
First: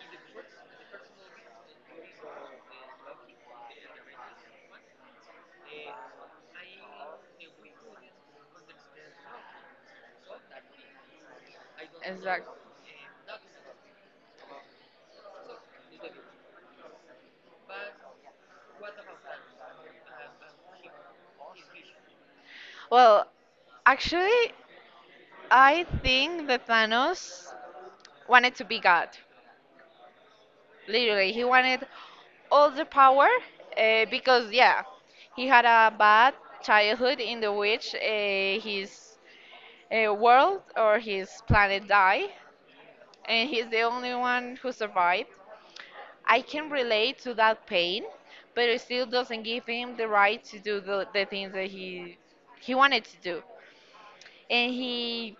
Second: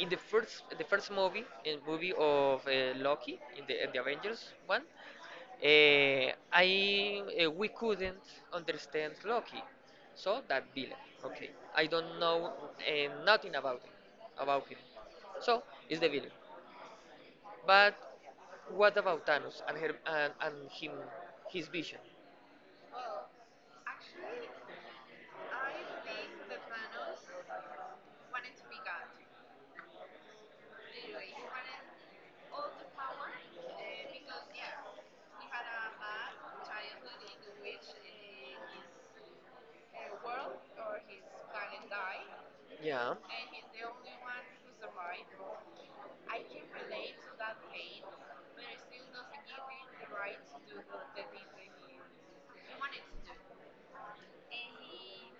Speaker 1: in the first movie, in movie of Loki in the Avengers one, uh, I we couldn't understand Loki, so that villain, okay. I don't know
Speaker 2: Exactly.
Speaker 1: nothing about him, about him. So it's the villain. But what about Thanos and her and him his vision?
Speaker 2: Well, actually, I
Speaker 1: I think
Speaker 2: think
Speaker 1: the
Speaker 2: that Thanos
Speaker 1: Thanos wanted
Speaker 2: wanted to
Speaker 1: to be
Speaker 2: be
Speaker 1: God.
Speaker 2: God.
Speaker 1: He's
Speaker 2: Literally, he wanted all the power because, yeah, he had a bad childhood in the which his world or his planet
Speaker 1: gonna die.
Speaker 2: died,
Speaker 1: Yeah. And
Speaker 2: and
Speaker 1: he
Speaker 2: he's the only
Speaker 1: wants
Speaker 2: one
Speaker 1: to
Speaker 2: who
Speaker 1: survive.
Speaker 2: survived.
Speaker 1: I
Speaker 2: I
Speaker 1: can
Speaker 2: can
Speaker 1: relate
Speaker 2: relate
Speaker 1: to
Speaker 2: to that
Speaker 1: it.
Speaker 2: pain, but it still doesn't give him the right to
Speaker 1: When I give
Speaker 2: do
Speaker 1: it
Speaker 2: the things that
Speaker 1: to
Speaker 2: he
Speaker 1: the
Speaker 2: wanted to do.
Speaker 1: and
Speaker 2: And
Speaker 1: he
Speaker 2: he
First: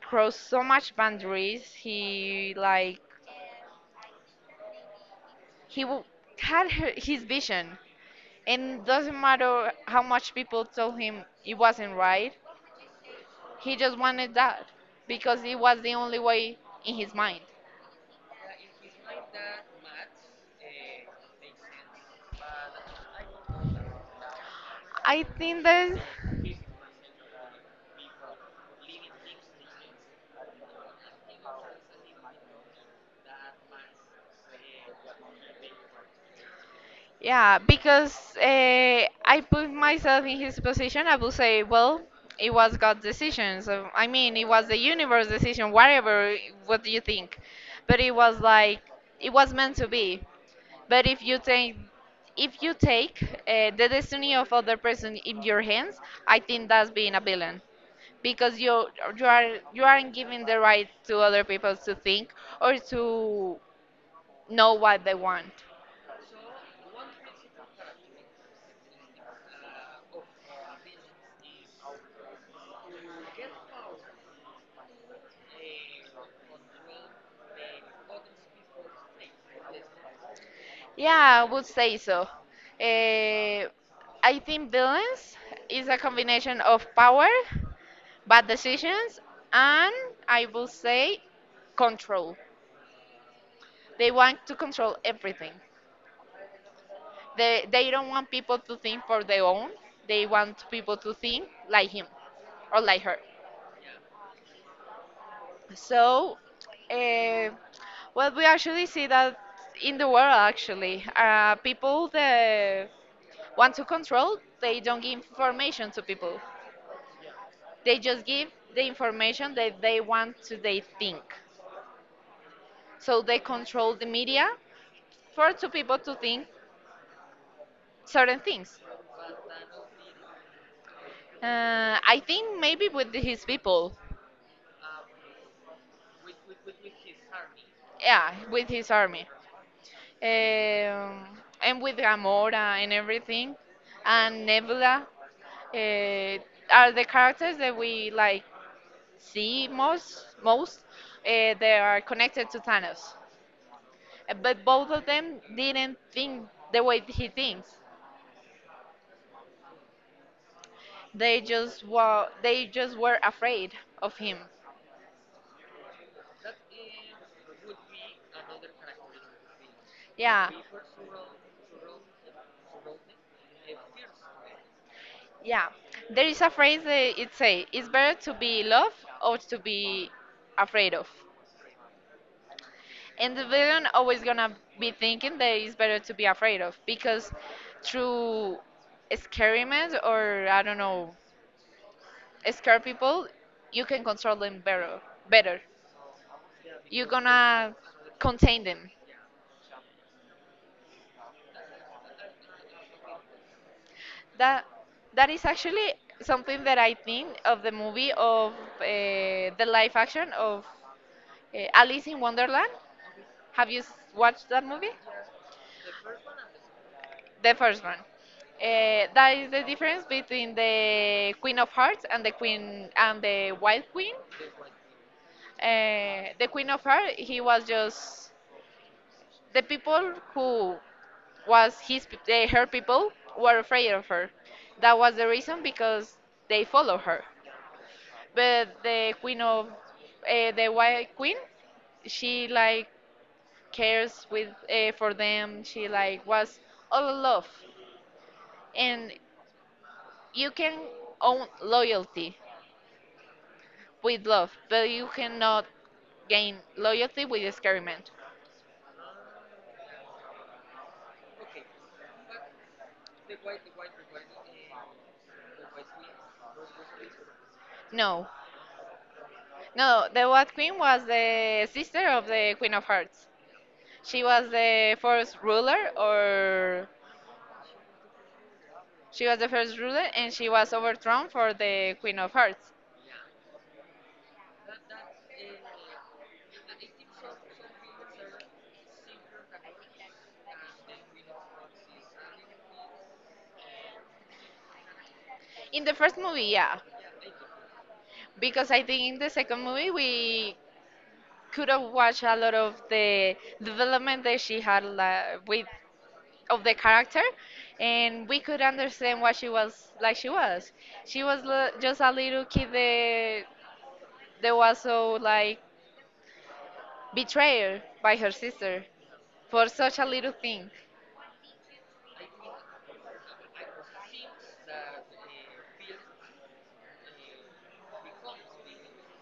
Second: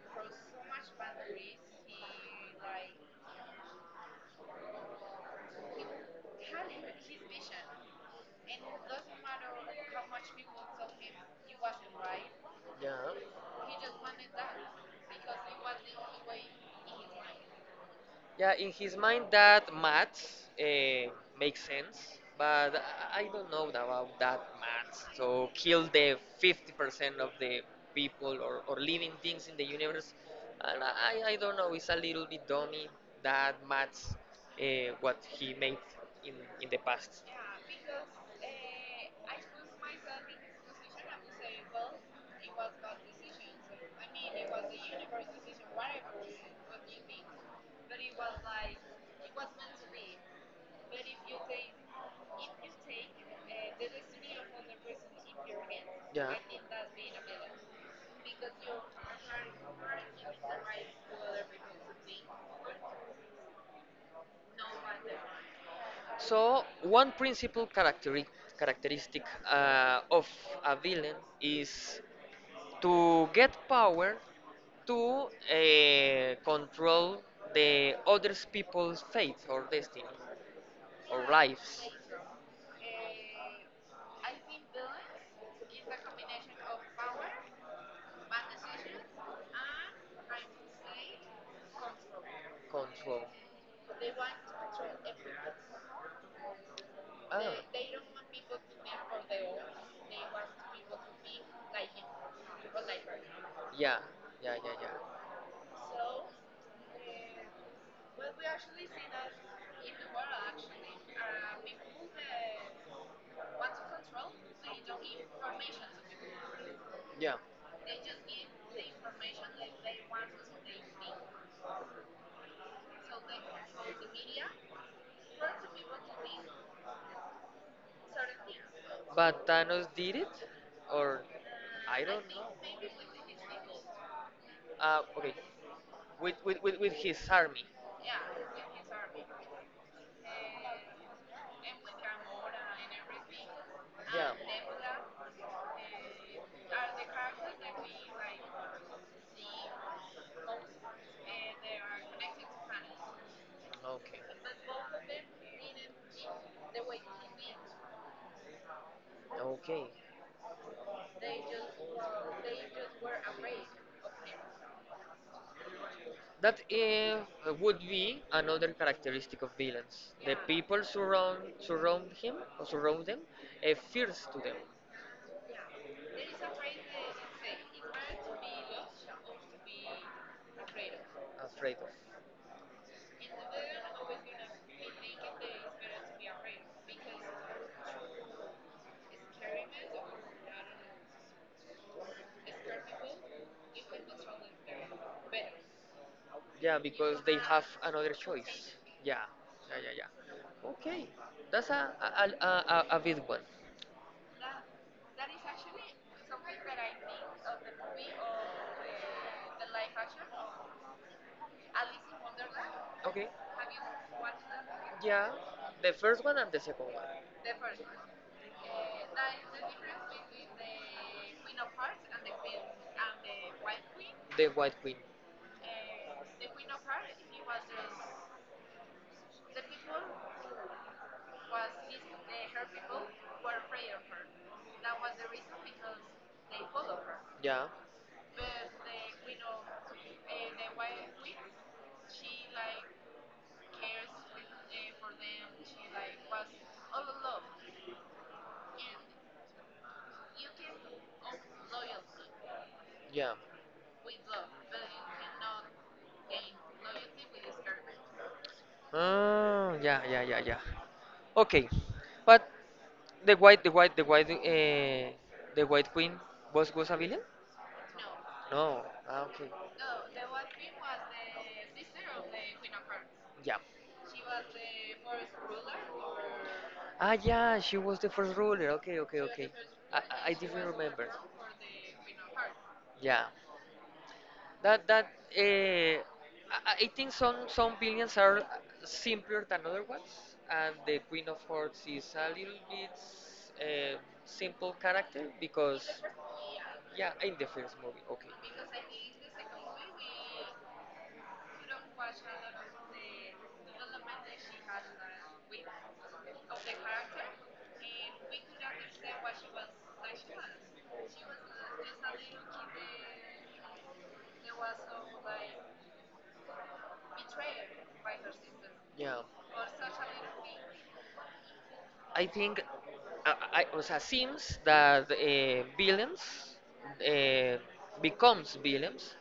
Speaker 2: crossed
Speaker 1: crossed so
Speaker 2: so
Speaker 1: much
Speaker 2: much
Speaker 1: boundaries.
Speaker 2: boundaries.
Speaker 1: He
Speaker 2: He
Speaker 1: like
Speaker 2: like he w- had her,
Speaker 1: His
Speaker 2: his
Speaker 1: vision,
Speaker 2: vision,
Speaker 1: and it
Speaker 2: and doesn't
Speaker 1: doesn't matter
Speaker 2: matter how
Speaker 1: how much
Speaker 2: much
Speaker 1: people
Speaker 2: people
Speaker 1: tell
Speaker 2: told
Speaker 1: him
Speaker 2: him it
Speaker 1: he
Speaker 2: wasn't
Speaker 1: wasn't right.
Speaker 2: right.
Speaker 1: Yeah.
Speaker 2: He
Speaker 1: He just
Speaker 2: just
Speaker 1: wanted
Speaker 2: wanted
Speaker 1: that
Speaker 2: that
Speaker 1: because
Speaker 2: because it
Speaker 1: it was
Speaker 2: was the
Speaker 1: the
Speaker 2: only
Speaker 1: only way
Speaker 2: way in
Speaker 1: in his
Speaker 2: his
Speaker 1: mind.
Speaker 2: mind.
Speaker 1: Yeah, in his mind, that maths makes sense, but I don't know about that maths.
Speaker 2: I
Speaker 1: So
Speaker 2: think
Speaker 1: kill
Speaker 2: that
Speaker 1: the 50% of the people or living things in the universe, and I don't know. It's a little bit dummy that maths what he made in in the past.
Speaker 2: Yeah, because I put myself in his position, I would say, well, it was God's decision. So, I mean, it was the universe decision, whatever, what do you think? But it was like, it was meant to be. But if you take the destiny of other person in your hands,
Speaker 1: Yeah.
Speaker 2: I think that's being a villain because you aren't giving the right to other people to think or to know what they want.
Speaker 1: So one characteristic of a villain is to get power to control the other people's fate or destiny or
Speaker 2: Yeah, I would
Speaker 1: lives.
Speaker 2: say so. Uh, I think balance is a combination of power, bad decisions, and I will say control.
Speaker 1: Control.
Speaker 2: They want to control everything. They
Speaker 1: Oh,
Speaker 2: don't want people to think for their own. They want people to think like him or like her.
Speaker 1: yeah, yeah, yeah, yeah. So,
Speaker 2: So, uh, well,
Speaker 1: what we
Speaker 2: we actually
Speaker 1: actually
Speaker 2: see
Speaker 1: see that
Speaker 2: that
Speaker 1: in
Speaker 2: in the
Speaker 1: the
Speaker 2: world,
Speaker 1: world actually
Speaker 2: actually.
Speaker 1: people
Speaker 2: People that
Speaker 1: want
Speaker 2: want
Speaker 1: to
Speaker 2: to
Speaker 1: control.
Speaker 2: control,
Speaker 1: They
Speaker 2: they don't
Speaker 1: don't
Speaker 2: give
Speaker 1: give information
Speaker 2: information to
Speaker 1: to
Speaker 2: people.
Speaker 1: people. Yeah.
Speaker 2: They
Speaker 1: They just
Speaker 2: just
Speaker 1: give
Speaker 2: give the
Speaker 1: the information
Speaker 2: information
Speaker 1: that
Speaker 2: that
Speaker 1: they
Speaker 2: they
Speaker 1: want
Speaker 2: want
Speaker 1: to
Speaker 2: to they
Speaker 1: they think.
Speaker 2: think.
Speaker 1: So they
Speaker 2: So
Speaker 1: control
Speaker 2: they control the media for
Speaker 1: force
Speaker 2: two
Speaker 1: the people
Speaker 2: people
Speaker 1: to
Speaker 2: to think
Speaker 1: think certain
Speaker 2: certain things.
Speaker 1: things. But Thanos did it? Or Uh, I I
Speaker 2: I
Speaker 1: don't
Speaker 2: think
Speaker 1: think know.
Speaker 2: maybe with his people,
Speaker 1: Okay, with his army.
Speaker 2: yeah, with his army, um, and with Gamora and everything,
Speaker 1: Yeah.
Speaker 2: and Nebula uh, are the characters that we like see most. Most they are connected to Thanos. But both of them didn't think the way he thinks.
Speaker 1: Okay. Okay.
Speaker 2: They just were afraid of him.
Speaker 1: That would be another characteristic of villains. The
Speaker 2: Yeah,
Speaker 1: people surround him or surround them, fears to them.
Speaker 2: yeah. There is a phrase that it say, "It's better to be loved or to be afraid of."
Speaker 1: Afraid of.
Speaker 2: And the villain always gonna be thinking that it's better to be afraid of because through experiments or I don't know scare people, you can control them better. Better.
Speaker 1: Yeah,
Speaker 2: You're
Speaker 1: because they have
Speaker 2: gonna
Speaker 1: another
Speaker 2: contain
Speaker 1: choice.
Speaker 2: them.
Speaker 1: Yeah, yeah, yeah, yeah. Okay, that's a big one.
Speaker 2: That that is actually something that I think of the movie of the live action of Alice in Wonderland.
Speaker 1: Okay.
Speaker 2: Have you watched that movie?
Speaker 1: Yeah, the first one and the second one.
Speaker 2: The first one. That is the difference between the Queen of Hearts and the Queen and the Wild Queen.
Speaker 1: The White Queen.
Speaker 2: The Queen of Hearts, he was just the people who
Speaker 1: Was
Speaker 2: was
Speaker 1: his
Speaker 2: his
Speaker 1: her
Speaker 2: her
Speaker 1: people
Speaker 2: people were
Speaker 1: were
Speaker 2: afraid of her. That was the reason because they
Speaker 1: they follow
Speaker 2: follow
Speaker 1: her.
Speaker 2: her.
Speaker 1: Yeah.
Speaker 2: But the
Speaker 1: We
Speaker 2: queen
Speaker 1: know
Speaker 2: of
Speaker 1: the
Speaker 2: the white
Speaker 1: white
Speaker 2: queen,
Speaker 1: She
Speaker 2: she
Speaker 1: like
Speaker 2: like
Speaker 1: cares
Speaker 2: cares with for them.
Speaker 1: and she
Speaker 2: She
Speaker 1: like
Speaker 2: like
Speaker 1: was
Speaker 2: was
Speaker 1: all
Speaker 2: all love,
Speaker 1: alone.
Speaker 2: and
Speaker 1: You
Speaker 2: you can
Speaker 1: can
Speaker 2: own loyalty
Speaker 1: Yeah.
Speaker 2: with
Speaker 1: but
Speaker 2: love, but you
Speaker 1: cannot
Speaker 2: cannot
Speaker 1: gain
Speaker 2: gain
Speaker 1: love
Speaker 2: loyalty
Speaker 1: with
Speaker 2: with
Speaker 1: this
Speaker 2: experiment.
Speaker 1: girl. Ah, yeah, yeah, yeah, yeah. Okay, but the white, the white queen was a villain?
Speaker 2: No,
Speaker 1: No. Ah, okay.
Speaker 2: no, the white queen was the sister of the queen of hearts.
Speaker 1: Yeah.
Speaker 2: She was the first ruler, or
Speaker 1: Ah, yeah, she was the first ruler. Okay, okay,
Speaker 2: she was
Speaker 1: okay.
Speaker 2: the first
Speaker 1: I,
Speaker 2: ruler,
Speaker 1: I I
Speaker 2: and she
Speaker 1: didn't
Speaker 2: was
Speaker 1: remember.
Speaker 2: overthrown for the Queen of Hearts.
Speaker 1: Yeah. That I think some villains are simpler than other ones, and the Queen of Hearts is a little bit um, simple character
Speaker 2: In
Speaker 1: because
Speaker 2: the first movie, yeah,
Speaker 1: yeah, in the first movie, okay.
Speaker 2: because I think in the second movie we could have watched a lot of the development that she had like, with of the character, and we could understand why she was like she was. She was just a little kid that was so like betrayed by her sister
Speaker 1: Yeah.
Speaker 2: for such a little thing.
Speaker 1: I think I, o sea, seems that villains uh, becomes villains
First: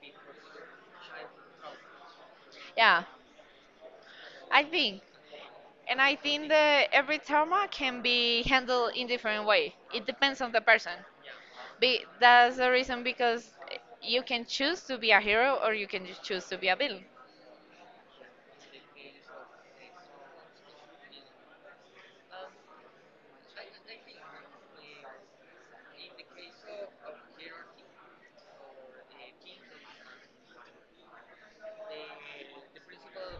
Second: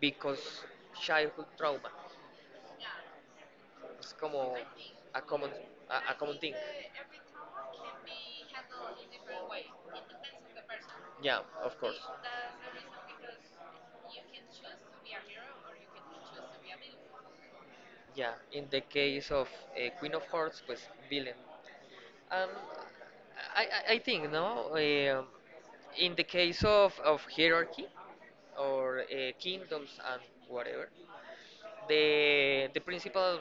Speaker 1: because childhood trauma.
Speaker 2: Yeah,
Speaker 1: It's como
Speaker 2: I think.
Speaker 1: a common
Speaker 2: And
Speaker 1: a
Speaker 2: I
Speaker 1: common
Speaker 2: think
Speaker 1: thing.
Speaker 2: that every trauma can be handled in different way. It depends on the person.
Speaker 1: Yeah, of course.
Speaker 2: Be, that's the reason because you can choose to be a hero or you can just choose to be a villain.
Speaker 1: Yeah, in the case of Queen of Hearts, pues villain. Um, I think no. In the case of hierarchy or kingdoms and whatever, the principal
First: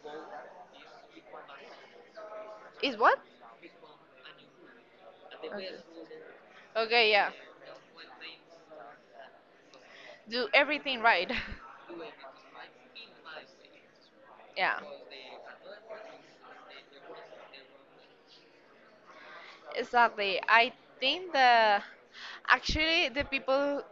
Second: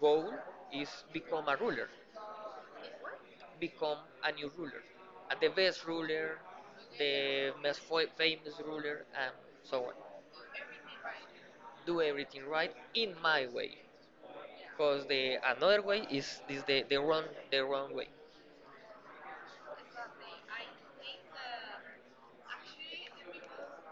Speaker 1: goal is become a ruler
Speaker 2: Is what?
Speaker 1: become a new ruler, the
Speaker 2: Okay.
Speaker 1: best ruler,
Speaker 2: Okay, yeah.
Speaker 1: the most famous ruler, and so on.
Speaker 2: Do everything right.
Speaker 1: Do everything right in my way,
Speaker 2: Yeah,
Speaker 1: because the another way is the wrong the wrong way.
Speaker 2: exactly. I think the actually the people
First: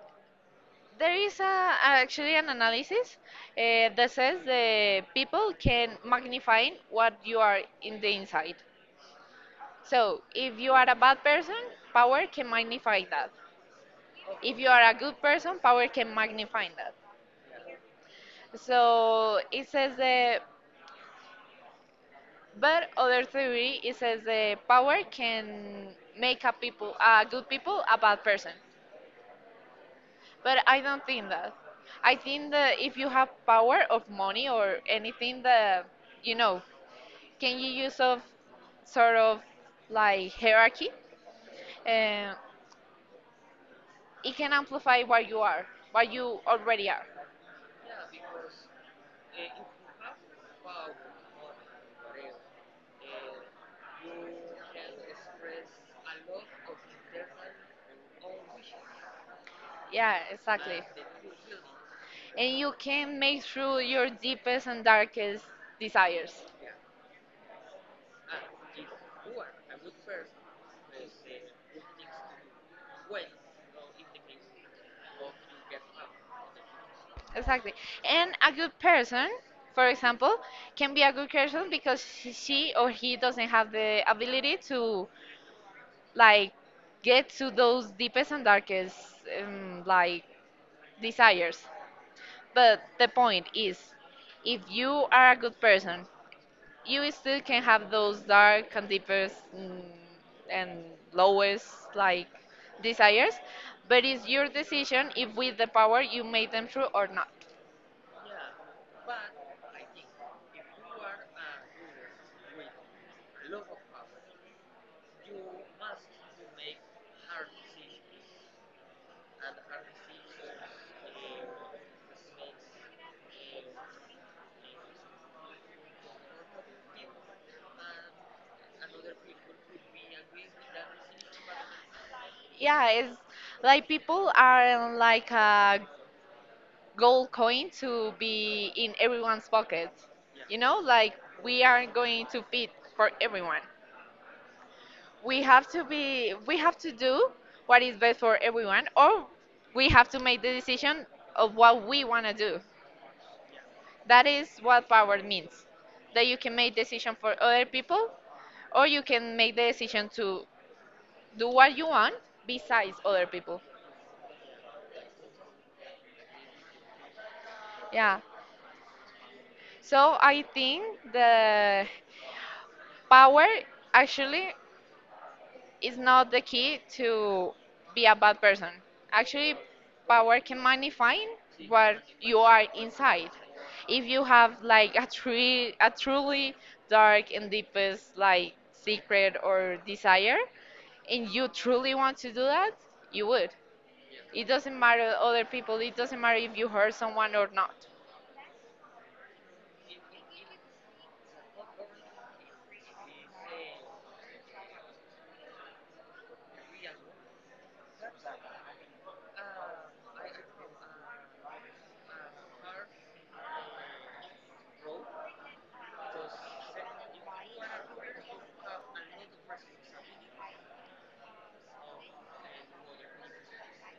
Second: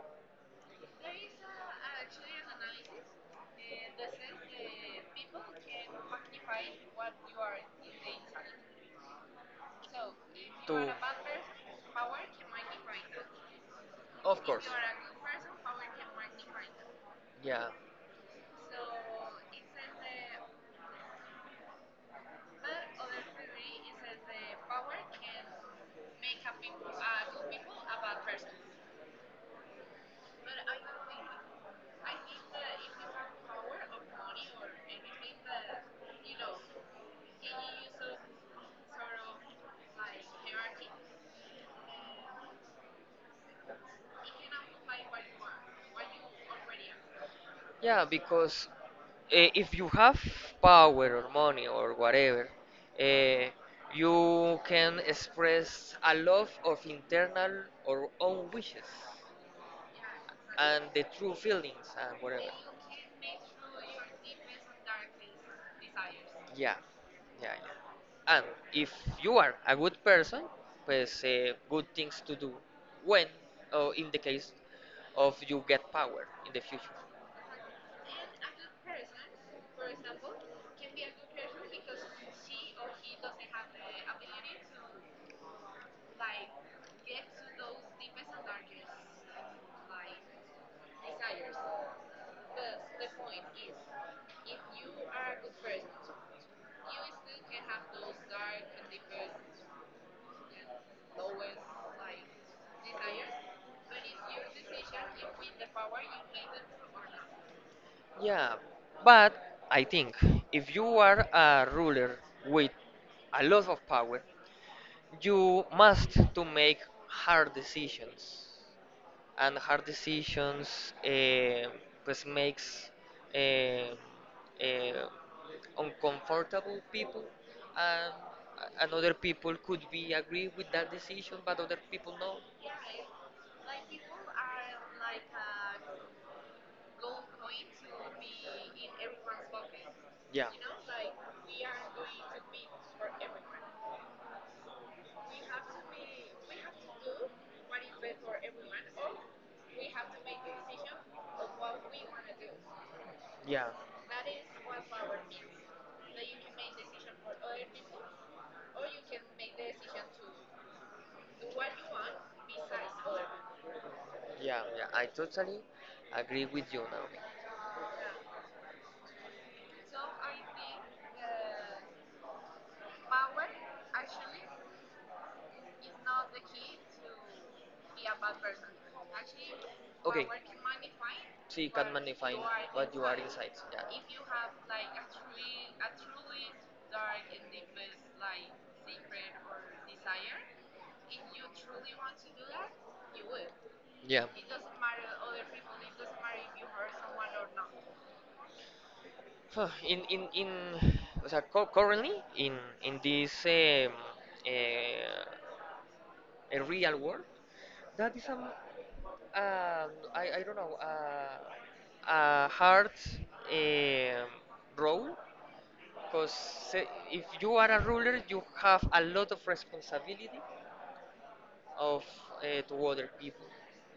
Speaker 2: there
Speaker 1: There is
Speaker 2: is a,
Speaker 1: actually
Speaker 2: actually
Speaker 1: an
Speaker 2: an
Speaker 1: analysis
Speaker 2: analysis that
Speaker 1: that says
Speaker 2: says the
Speaker 1: people
Speaker 2: people
Speaker 1: can
Speaker 2: can
Speaker 1: magnify
Speaker 2: magnify
Speaker 1: what
Speaker 2: what
Speaker 1: you
Speaker 2: you
Speaker 1: are
Speaker 2: are
Speaker 1: in the
Speaker 2: in the inside.
Speaker 1: inside. So if you
Speaker 2: So, if you
Speaker 1: are
Speaker 2: are a
Speaker 1: To, a bad
Speaker 2: bad person,
Speaker 1: person, power
Speaker 2: power
Speaker 1: can
Speaker 2: can
Speaker 1: magnify
Speaker 2: magnify
Speaker 1: that.
Speaker 2: that.
Speaker 1: Of If
Speaker 2: If
Speaker 1: course,
Speaker 2: you
Speaker 1: you are
Speaker 2: are
Speaker 1: a
Speaker 2: a good
Speaker 1: good person,
Speaker 2: person,
Speaker 1: power
Speaker 2: power
Speaker 1: can
Speaker 2: can
Speaker 1: magnify
Speaker 2: magnify that.
Speaker 1: that. Yeah, So
Speaker 2: So,
Speaker 1: it
Speaker 2: it
Speaker 1: says
Speaker 2: says the
Speaker 1: the the
Speaker 2: but
Speaker 1: other
Speaker 2: other
Speaker 1: theory
Speaker 2: theory it
Speaker 1: it says
Speaker 2: says
Speaker 1: the
Speaker 2: the
Speaker 1: power
Speaker 2: power
Speaker 1: can
Speaker 2: can
Speaker 1: make
Speaker 2: make a
Speaker 1: a people
Speaker 2: people
Speaker 1: a
Speaker 2: a
Speaker 1: good
Speaker 2: good
Speaker 1: people
Speaker 2: people
Speaker 1: a
Speaker 2: a
Speaker 1: bad
Speaker 2: bad
Speaker 1: person.
Speaker 2: person.
Speaker 1: But
Speaker 2: But
Speaker 1: I
Speaker 2: I
Speaker 1: don't
Speaker 2: don't
Speaker 1: think
Speaker 2: think
Speaker 1: that.
Speaker 2: that.
Speaker 1: I
Speaker 2: I
Speaker 1: think
Speaker 2: think
Speaker 1: that
Speaker 2: that
Speaker 1: if
Speaker 2: if you
Speaker 1: you have
Speaker 2: have power of money or anything that you know, can you use of sort of like hierarchy? Uh, it can amplify what you already are.
Speaker 1: Yeah, because if you have power or money or whatever, eh, you can express a lot of internal or own wishes.
Speaker 2: Yeah, exactly.
Speaker 1: And the true feelings and whatever.
Speaker 2: And you can make through your deepest and darkest desires.
Speaker 1: Yeah, yeah, yeah. And if you are a good person, pues good things to do when, or in the case of you get power in the future.
Speaker 2: Exactly. And a good person, for example, can be a good person because she or he doesn't have the ability to like get to those deepest and darkest like desires. But the point is, if you are a good person you still can have those dark and deepest and lowest like desires but it's your decision if with the power you made them true or not.
Speaker 1: Yeah, but I think if you are a ruler with a lot of power, you must to make hard decisions and hard decisions pues makes eh, eh, uncomfortable people and and other people could be agree with that decision but other people no
Speaker 2: Yeah, it's like people are like a gold coin to be in everyone's pocket,
Speaker 1: yeah
Speaker 2: you know, like we are going to fit for everyone. We have to do what is best for everyone or we have to make the decision of what we want to do.
Speaker 1: yeah.
Speaker 2: That is what power means. That you can make decision for other people or you can make the decision to do what you want besides other people.
Speaker 1: Yeah, yeah, So, I totally agree with you now.
Speaker 2: Yeah. So I think the power actually is not the key to be a bad person. Actually,
Speaker 1: Okay,
Speaker 2: power can magnify
Speaker 1: so you can
Speaker 2: what
Speaker 1: magnify
Speaker 2: you are
Speaker 1: what you are
Speaker 2: inside.
Speaker 1: inside. Yeah.
Speaker 2: If you have like a truly dark and deepest like secret or desire, and you truly want to do that, you would.
Speaker 1: Yeah.
Speaker 2: It doesn't matter other people. It doesn't matter if you hurt someone or not.
Speaker 1: In So currently in in this uh, a real world, that is a I don't know. A hard um, role, because if you are a ruler, you have a lot of responsibility of to other people,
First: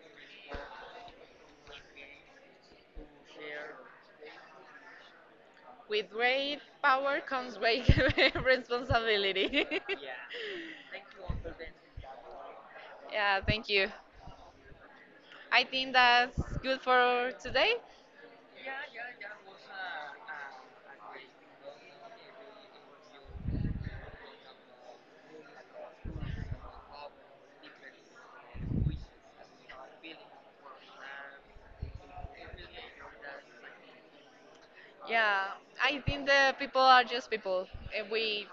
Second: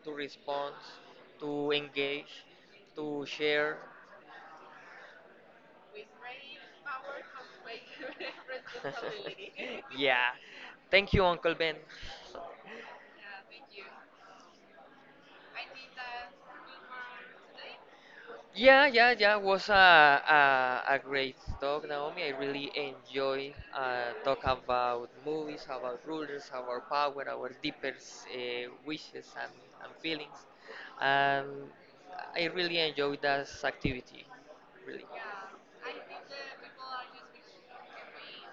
Speaker 1: to respond, to engage, to share.
Speaker 2: With great power comes great responsibility.
Speaker 1: yeah. Thank you, Uncle Ben.
Speaker 2: Yeah, thank you. I think that's good for today.
Speaker 1: Yeah, yeah, yeah. Was a great talk, Naomi. I really enjoy talk about movies, about rulers, our power, our deepest wishes and feelings. Um, I really enjoy that activity. Really.
Speaker 2: Yeah, I think the people are just people, and we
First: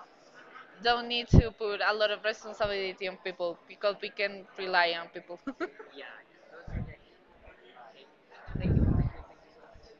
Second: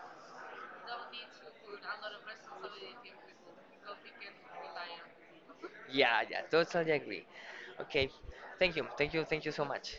Speaker 2: don't need to put a lot of responsibility on people because we can rely on people.
Speaker 1: Yeah, yeah, totally agree. Okay, thank you, thank you, thank you so much.